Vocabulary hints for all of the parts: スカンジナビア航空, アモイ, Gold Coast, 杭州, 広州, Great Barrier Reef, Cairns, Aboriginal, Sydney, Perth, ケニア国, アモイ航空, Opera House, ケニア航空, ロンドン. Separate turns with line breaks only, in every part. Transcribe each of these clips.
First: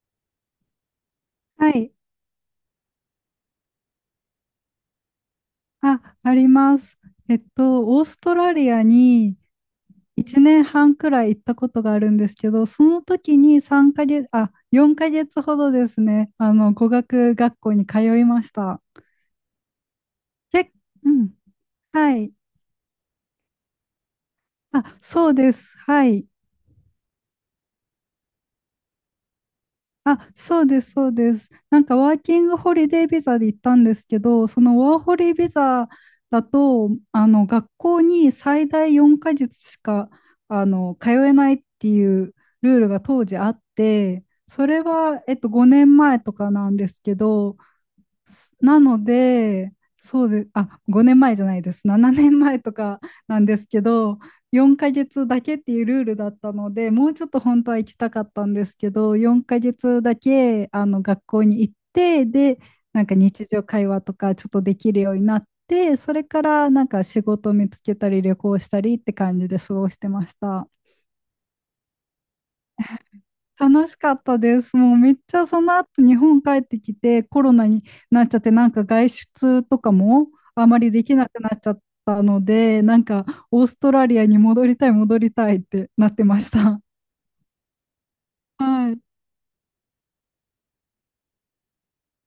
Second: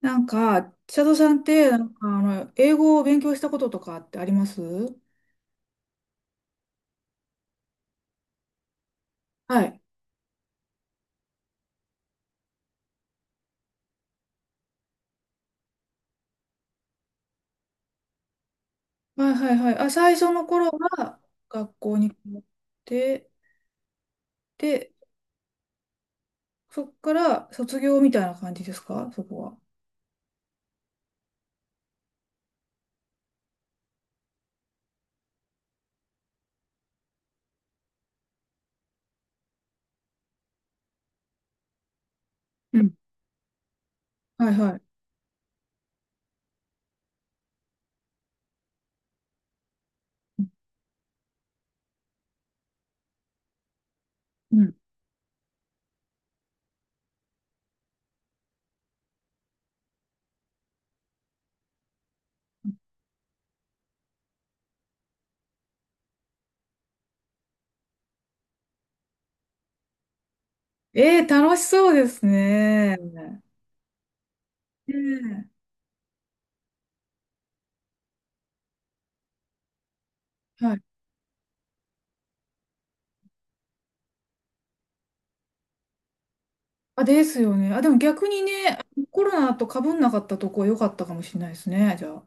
なんか、千里さんって、
は
な
い。
んか、英語を勉強したこととかってありますは
あ、あります。オーストラリアに
い。
1年半くらい行ったことがあるんですけど、その時に3ヶ月、あ、4ヶ月ほどですね、語学学校に通いました。
はいはいはい。あ、最初の頃
け、う
は
ん。
学校に
は
通
い。
って、
あ、
で、
そうです。はい。
そっから卒業みたいな感じですか、そこは？
あ、そうです、そうです。なんかワーキングホリデービザで行ったんですけど、そのワーホリビザだと、あの学校に最大4ヶ月しか通えないっていうルー
う
ル
ん。
が当時あって、
はい
そ
は
れ
い。
は、5年前とかなんですけど、なので、あ、5年前じゃないです。7年前とかなんですけど、
うん。
4ヶ月だけっていうルールだったので、もうちょっと本当は行きたかったんですけど、4ヶ月だけあの学校に行って、で、なんか日常会話とかちょっとできるようになって、それからなんか仕事を見つけたり旅行したりって感じで過ごしてました。
楽しそうですね。ね
楽しかったです。
え。
もうめっちゃその後日本帰ってきてコロナになっちゃってなんか外出とかもあ
は
ま
い。
りできなくなっちゃったのでなんかオーストラリアに戻りたい戻りたいってなってました。
あ、ですよね。あ、でも逆にね、
はい。
コロナと被んなかったとこ良かったかもしれないですね、じゃあ。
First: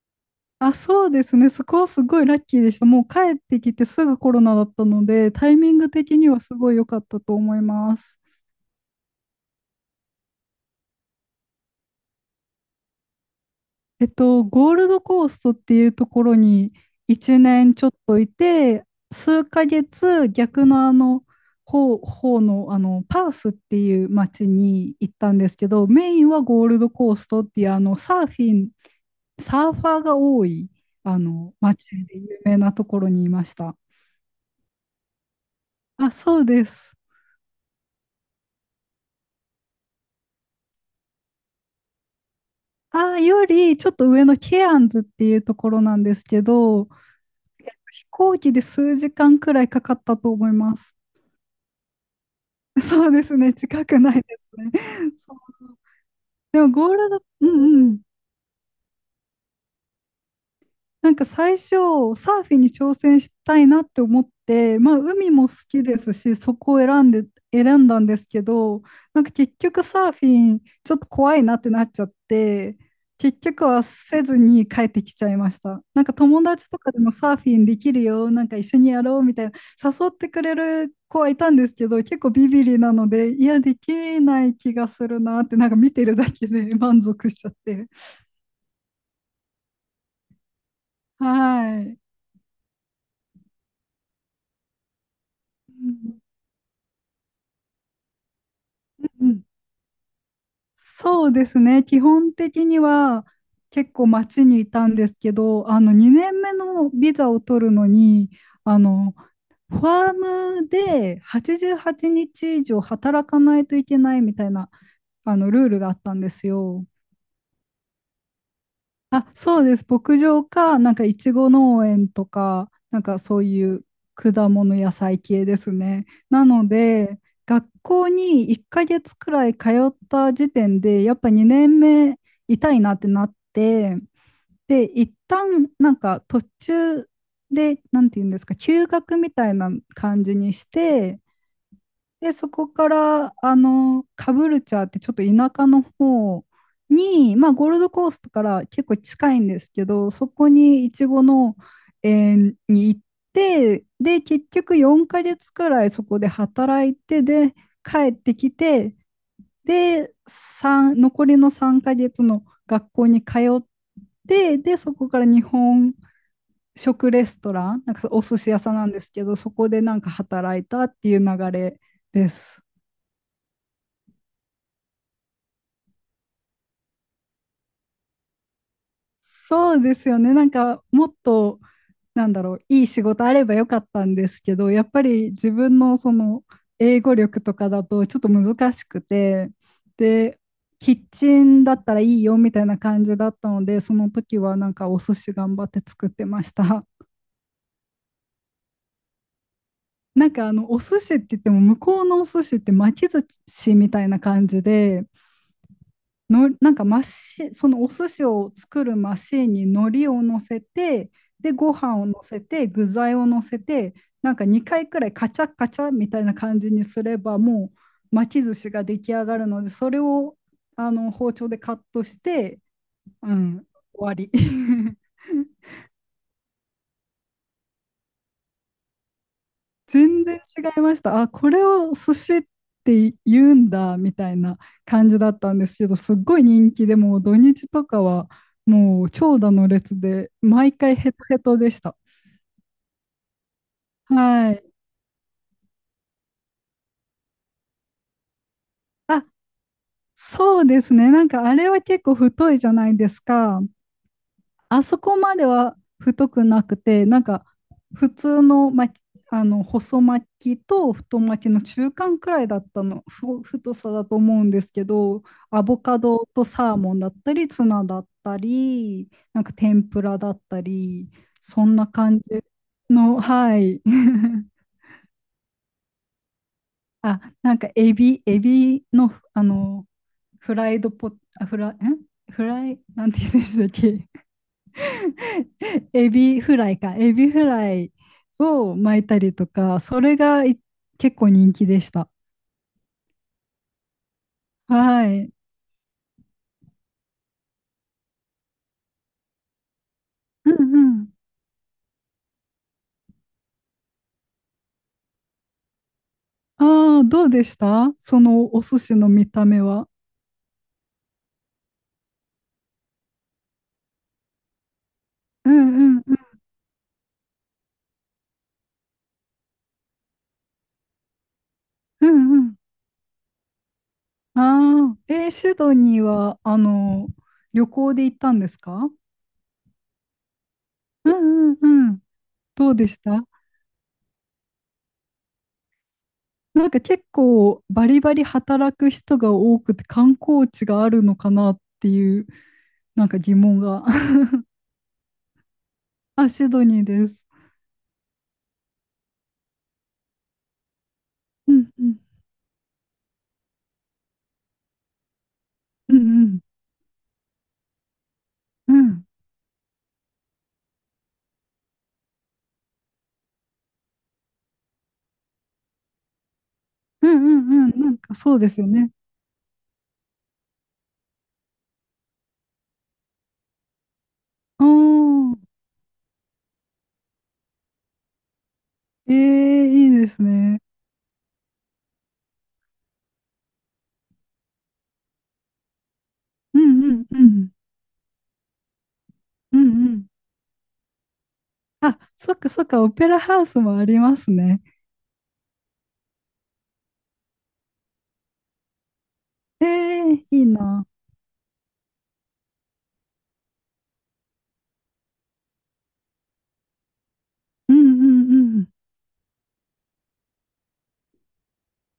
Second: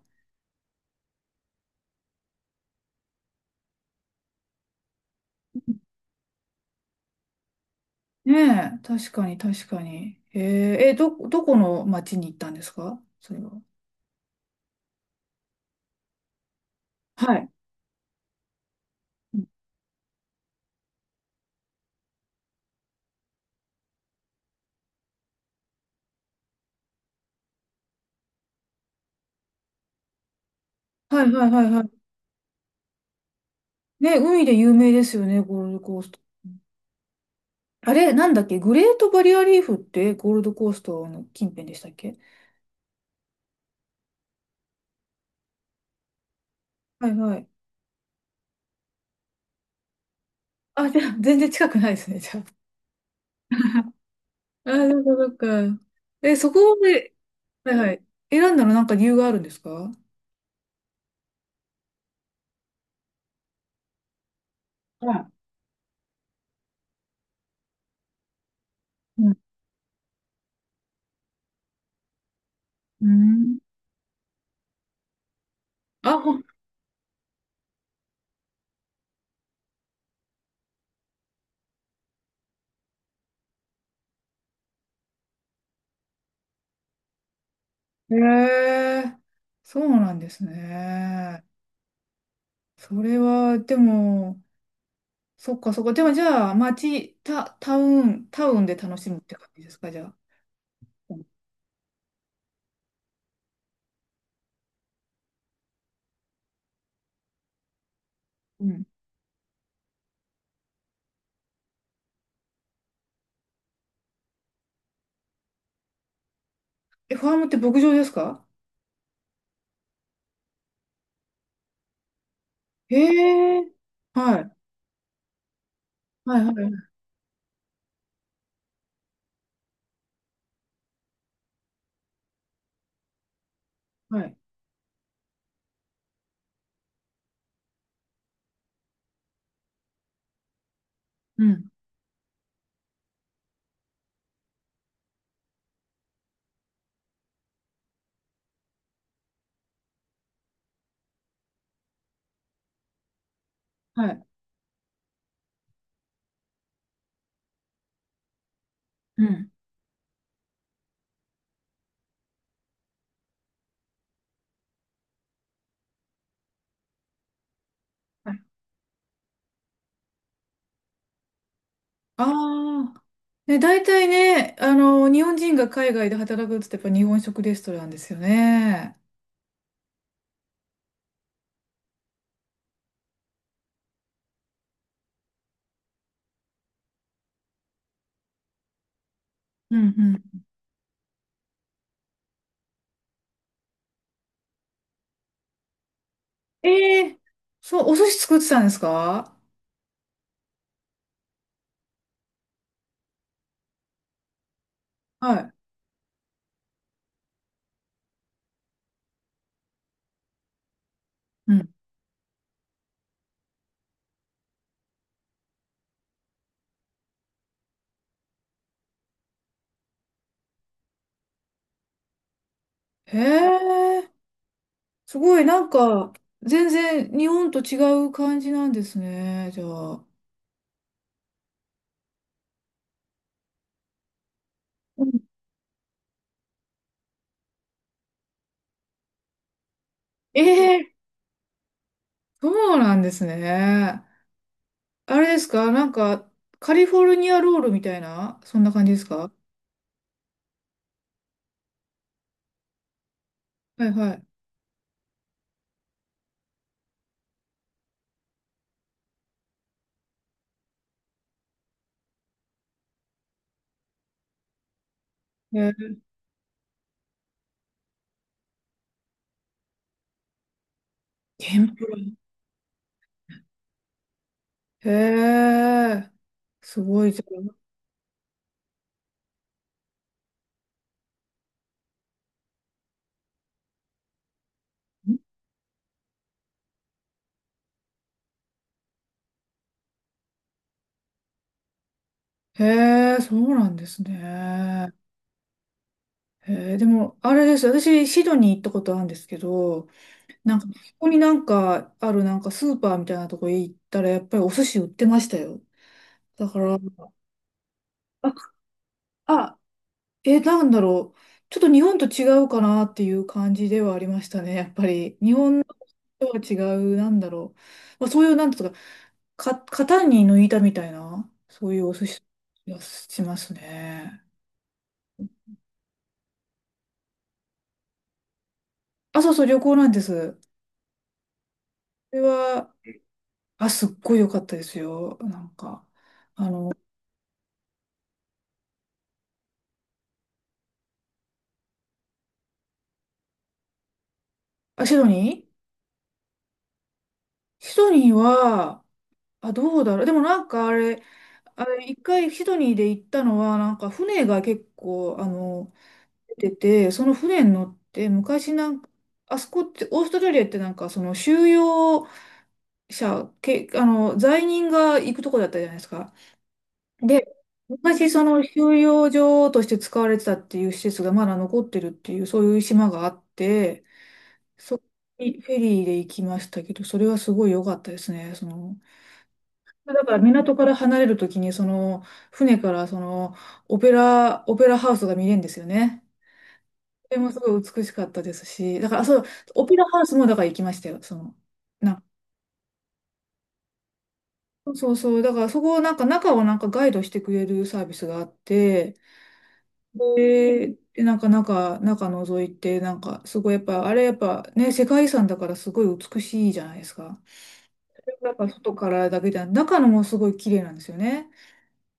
あ、そうですね。そこはすごいラッキーでした。もう帰ってきてすぐコロナだったのでタイミング的にはすごい良かったと思います。
ねえ、確かに確かに。へえー、どこの町に行ったんですか、それは？
ゴールドコーストっていうところに
は
1
い。
年ちょっといて、
うん。
数ヶ月逆の方の、パースっていう町に行ったんですけど、メインはゴールドコーストっていうサーフィン、サーファーが多い
はいはいはいは
町
い。
で有名なところにいました。
ね、海で有名ですよね、ゴールドコー
あ、
スト。
そうです。
あれ、なんだっけ、グレートバリアリーフってゴールドコーストの近辺でしたっけ？
あ、よりちょっと上のケアンズっていうところなんですけど、
はいはい。
飛行機で数時間くらいかかったと思いま
あ、
す。
じゃあ、全然近くないですね、じゃあ。
そうですね、近 くないです
あ、
ね。
そっかそ
そ
っ
う。
か。そこ
でもゴール
で、
ドうん
はい
う
は
ん。
い、選んだのなんか理由があるんですか？
なんか最初、サーフィンに挑戦したいなって思って、まあ、
は
海も好きですし、そこを選んだんですけど、
い。
なん
う
か
ん。
結局サーフィン、ちょっと怖いなってなっちゃって、
う
結
ん。
局はせずに帰ってきちゃいました。なんか
あ、ほ
友達とかでもサーフィンできるよ、なんか一緒にやろうみたいな、誘ってくれる子はいたんですけど、結構ビビリなので、いや、できない気がするなって、なんか見てるだけで満足しちゃって。
へえ、そうなんですね。
はい。
それは、でも、そっかそっか。でもじゃあ、町タ、タウン、タウンで楽しむっ
う
て
ん、
感じですか、じゃあ。
そうですね。基本的には結構街にいたんですけど、2年目のビザを取るのに、
う
あ
ん。
のファームで88日以上働かないといけないみたいなあのルールがあったんですよ。
ファームって牧場ですか？
あ、そうです。牧場か、なんかいちご農園とか、なんかそう
へ
い
え。
う果
はい。
物野菜系ですね。
は
な
いは
の
い
で、学校に1ヶ月くらい通った時点で、やっぱ2年目痛いなってなって、
はい。
で、一旦なんか途中で、なんていうんですか、休学みたいな感じにして、
うん。
で、そこから、カブルチャーってちょっと田舎の方に、まあ、ゴールドコーストから結構近いんですけど、そこにイチゴの園に行って、
は
で、
い。
結局4ヶ月くらいそこで働いて、で、帰ってきて、
うん。
で、残りの3ヶ月の学校に通って、で、そこから日本食レストラン、なんかお
は
寿
い。
司屋さんなんですけど、そこでなんか働いたっていう流れです。
ああ。ね、大体ね、日本人が海外で働くって言ったらやっぱ日本食レストランですよね。
そうですよね。なんかもっとなんだろういい仕事あればよかったんですけど、やっぱり自分のその英語力とかだとちょっと難しくて、
うんう
で
ん。
キッチンだったらいいよみたいな感じだったので、その時はなんかお寿司頑張って作ってました。
ええ。そう、お寿司作ってたんですか？
なんかあのお寿司って言っても向こうのお寿司って巻き寿司みたいな感じで
はい。
のなんかそのお寿司を作るマシーンに海苔を乗せてで
うん。
ご飯を乗せて具材を乗せてなんか2回くらいカチャカチャみたいな感じにすればもう巻き寿司が出来上がるのでそれを包丁でカットして、
へ
うん、終
え。
わり。
すごい、なんか、全然日本と違う感じなんですね、じゃあ。
全然違いました。あ、これを寿司って言うんだみたいな
う
感
ん。
じだったんですけど、すっごい人気でもう土日とかはもう長蛇の列で
え
毎
え。
回ヘトヘトでした。
そうなんですね。
はい。
あれですか、なんか、カリフォルニアロールみたいな、そんな感じです
あ、
か？
そうですね。なんかあれは結構太いじゃないですか。
はいはい。
あそこまでは太くなくて、なんか普通の巻き、細巻きと太巻きの中間くらいだったの、太さだと思うんですけど、ア
え
ボ
え。
カドとサーモンだったり、ツナだったり、なんか天ぷらだったり、そ
天
ん
ぷ
な
ら。
感じの、はい。
へえ、すごい
あ、
じゃん。
なんかエビの、フライドポ、あフラ、んフライ、なんて言うんでしたっけ？ エビフライか、エビフライを巻いたりとか、それが結構人気でした。
へえ、そうなんですね。
はい。
へえ、でも、あれです。私、シドニー行ったことあるんですけど、
う
なんか、こ
んう
こ
ん。
になんかあるなんかスーパーみたいなとこ行ったら、やっぱりお寿司売ってましたよ。だから、
ああ、どうでしたそ
あ、
のお寿司の見た
あ、
目は？
なんだろう。ちょっと日本と違うかなっていう感じではありましたね、やっぱり。日
うんう
本
んうん
とは違う、なんだろう。まあ、そういう、なんていうか、型に抜いたみたいな、そういうお
う
寿司
んうん。
がしますね。
ああ、えーシドニーは、旅行で行ったんですか？
あ、そうそう、旅行なんです。こ
うんうんうん。
れ
ど
は、
うでした？
あ、すっごい良かったですよ。なんか、あ
なん
の、
か結構バリバリ働く人が多くて観光地があるのかなっていう、なんか疑問が。
あ、シドニー
あ、シドニーです。
シドニーは、あ、どうだろう。でもなんかあれ、
う
あ
んう
れ、
ん。
一回シドニーで行ったのは、なんか船が結構、
うんうん。
出てて、その船に乗って、昔な
う
んか、
ん。
あそこって、オーストラリアってなんか、その収容者、け、あの、罪人が行くとこだったじゃないですか。
うん
で、
うんうん。なん
昔
か
そ
そう
の
ですよ
収
ね。
容所として使われてたっていう施設がまだ残ってるっていう、そういう島があって、
お
そこ
ー、
にフェリーで行きましたけど、それはすごい良かったですね。
ええ、いい
だ
で
から
す
港
ね。
から離れるときに、その、船からその、オペラハウスが見れるんですよね。
うんうん
それ
う
もす
ん。
ごい美しかったですし、だから、あそう、
うん
オペラ
う
ハウ
ん。
スもだから行きましたよ、
あ、
な、
そっかそっか、オペラハウスもありますね。
そうそう、だからそこをなんか中をなんかガイドしてくれるサービスがあって、
ええ、いい
で、
な。
でなんか中覗いて、なんかすごいやっぱ、あれやっぱね、世界遺産だからすごい美しいじゃないですか。
うんうん
だか
う
ら
ん。
外からだけじゃなく、中のもすごい綺麗なんですよね。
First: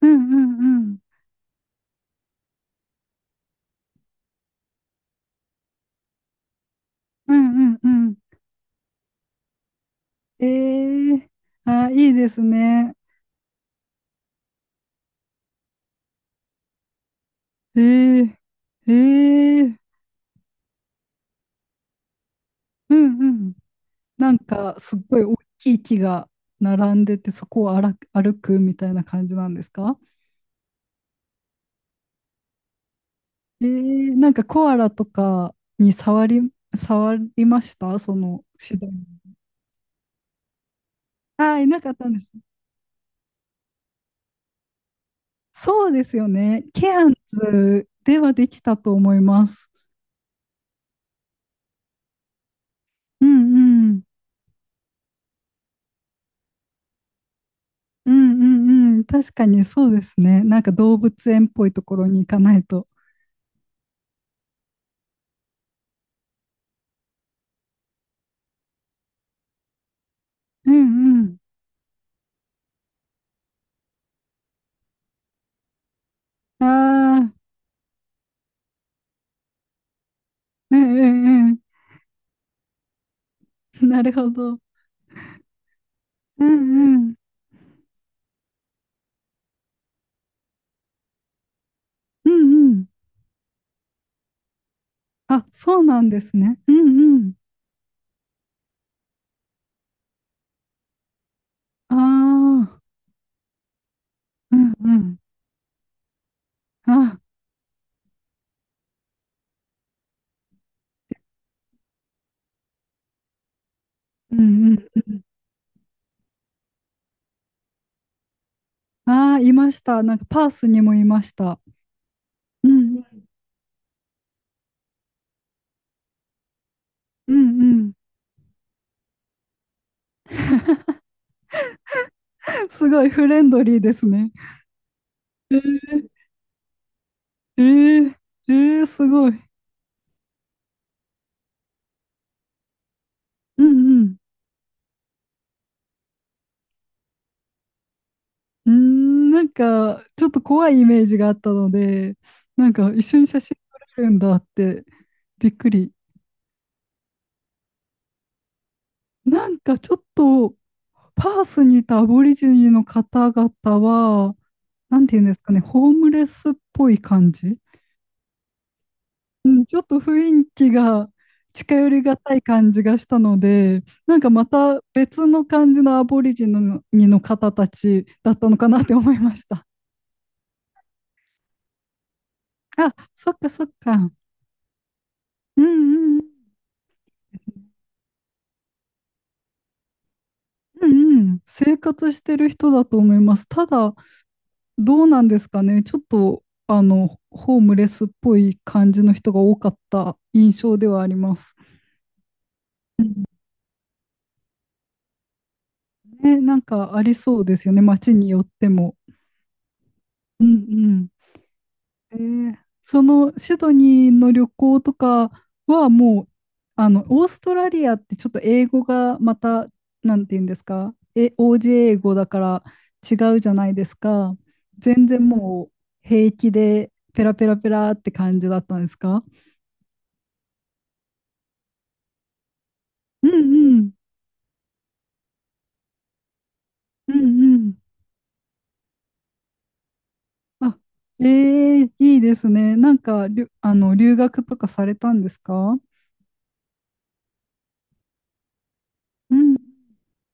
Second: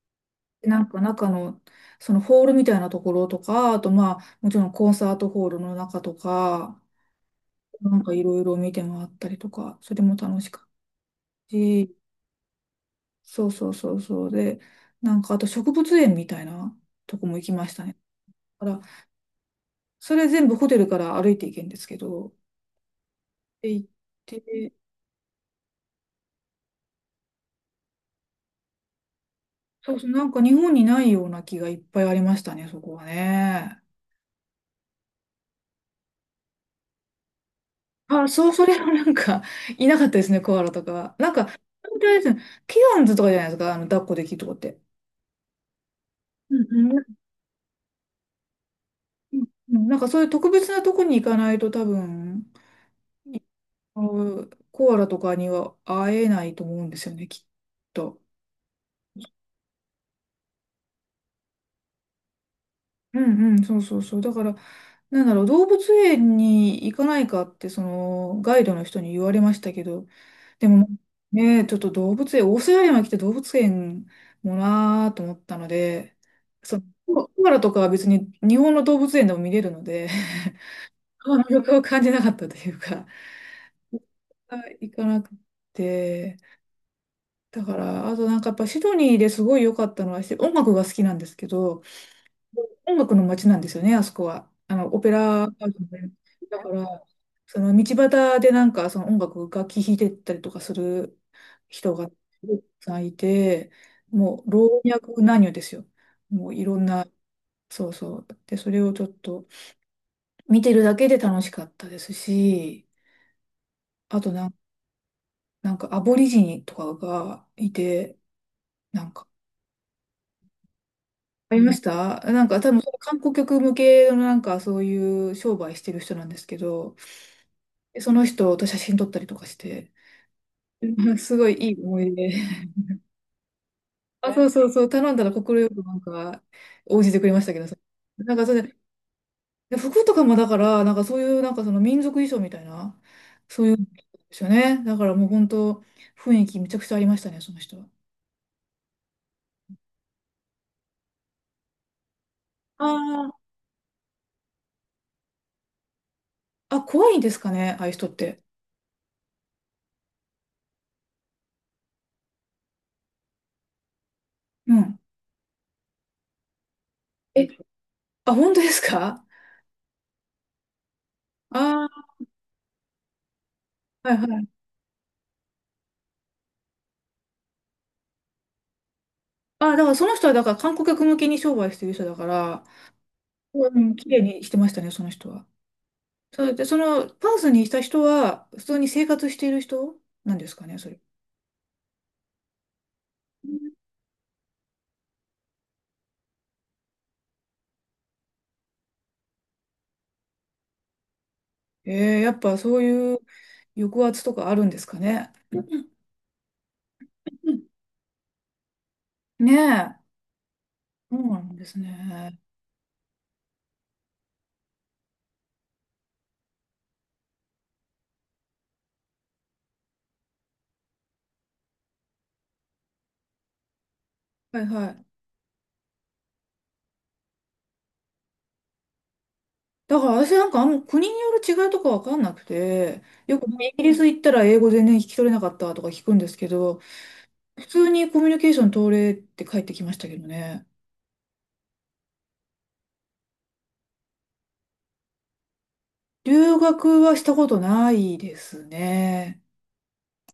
うんうん
な
う
ん
ん。
か中の、そのホールみたいなところとか、あとまあ、もちろんコンサートホールの中とか、
うんうんう
なんか
ん。
いろいろ見て回ったりとか、それも楽しかっ
ええ。
た
あ、
し、
いいですね。
そうそうそうそう。で、なんかあと植物園みたいなとこも行きましたね。
ええ。
だから、
ええ。
それ全部ホテルから歩いていけんですけど、
うんうん。
で行っ
なん
て、
かすっごい大きい木が並んでて、そこを歩く歩くみたいな感じなんです
そ
か？
うそう、なんか日本にないような気がいっぱいありましたね、そこは
え
ね。
ー、なんかコアラとかに触りましたそ
あ、
の
そう、そ
手
れは
段。
なんか、いなかったですね、コアラとかは。なんか、
ああ、いなかっ
本当に
たん
あ
で
で
す。
すねケアンズとかじゃないですか、抱っこできるとこって。
そうですよ
う
ね。
ん
ケ
うん
アン
う
ズではできたと思います。
ん。なんかそういう特別なとこに行かないと多分、
うんう
あ
ん。
のコアラとかには会えないと思うんですよね、きっ
う
と。
んうんうん。確かにそうですね。なんか動物園っぽいところに行かないと。
うんうん、そうそうそう。だから、なんだろう、動物園に行かないかって、その、ガイドの人に言われましたけど、で
う
も
んうん。
ね、ちょっと動物園、オーストラリアに来て動物園もなーと思ったので、
あ
その、コ
あ、
アラとかは別に日本の動物園でも見れるので、
う
あの
んう
魅
ん
力を感じなかったというか、
うん。なるほど。
行かなくて、
うんうん。
だから、あとなんかやっぱシドニーですごい良かったのは、音楽が好きなんですけど、
うんうん。
音楽の街なんですよね、あそこは。オペラハ
あ、
ウ
そう
ス
な
で。
んですね。
だか
う
ら、
んう
その道端でなんかその楽器弾いてったりとかする人がたく
ん。ああ、
さんいて、もう
うん
老
う
若
ん。
男女ですよ。もういろんな、
あ、
そうそう。で、それをちょっと見てるだけで楽しかったですし、あと
う
なん、
んうん。
なんかアボリジニとかがいて、なんか、
ああ、いました。なんかパースにもいまし
あ
た。
りました。なんか
う
多分その
ん、
観光客向けのなんかそういう商売してる人なんですけど、
うん、うん。
でその人と写真撮ったりとかして、すごいいい思い出。
すごいフレンドリーです
あ、
ね。
そうそうそう、頼んだら
え
快くなん
ー、
か応じてくれましたけ
え
ど、
ー、
なんか
え
それで、
ー、すごい。
で服とかもだから、なんかそういうなんかその民族衣装みたいな、
う
そういうん
ん、う
で
ん。
すよね。だからもう本当、雰囲気めちゃくちゃありましたね、その人は。
うーん、なんか、ちょっと怖いイメージがあったので、なんか一緒に写
あ
真撮れるんだってびっくり。
あ、あ、怖いんですかね、ああいう人って。
なんかちょっと、パースにいたアボリジニの方々は、
うん。
なんていうんですかね、ホームレスっぽい感
え、
じ、
あ、本当ですか？
うん、ちょっと雰囲気が近
あ
寄り
あ
がたい感じがしたので、
ー、はい
なんか
は
ま
い。
た別の感じのアボリジニの方たちだったのかなって思いました。
ああ、だからその人はだから観光客向けに商売してる人だから、
あ、そっかそっ
うん、綺
か。
麗にしてましたね、その人は。
うんうん。
それで、その、パースにいた人は、普通に生活している人なんですかね、
う
それ。
んうん。生活してる人だと思います。ただ、どうなんですかね。ちょっと、ホームレスっぽい感じの人が多かった印象ではあります。
ええ、やっぱそう
う
いう
ん、
抑圧とかあるんですかね。うん
ね、なんかありそう
う
で
ん。
すよね。街によっても。
ねえ、
うんうん。
そうなんです
え
ね。
ー、そのシドニーの旅行とかはもう、オーストラリアってちょっと英語がまた、なんて言うんですか、OJ 英語だから違うじゃないですか。
はいはい。
全然もう平気でペラペラペラって感じだったんですか？
だから私なんかあんま国による違いとかわかんなくて、
うん
よくイ
う
ギ
ん、
リス行ったら英語全然聞き取れなかったとか聞くんですけど、
うんう
普
ん。
通にコミュニケーション取れって帰ってきましたけどね。
あ、ええ、いいですね。なんか、留学とかされたんですか？
留学はしたことないです
う
ね。
ん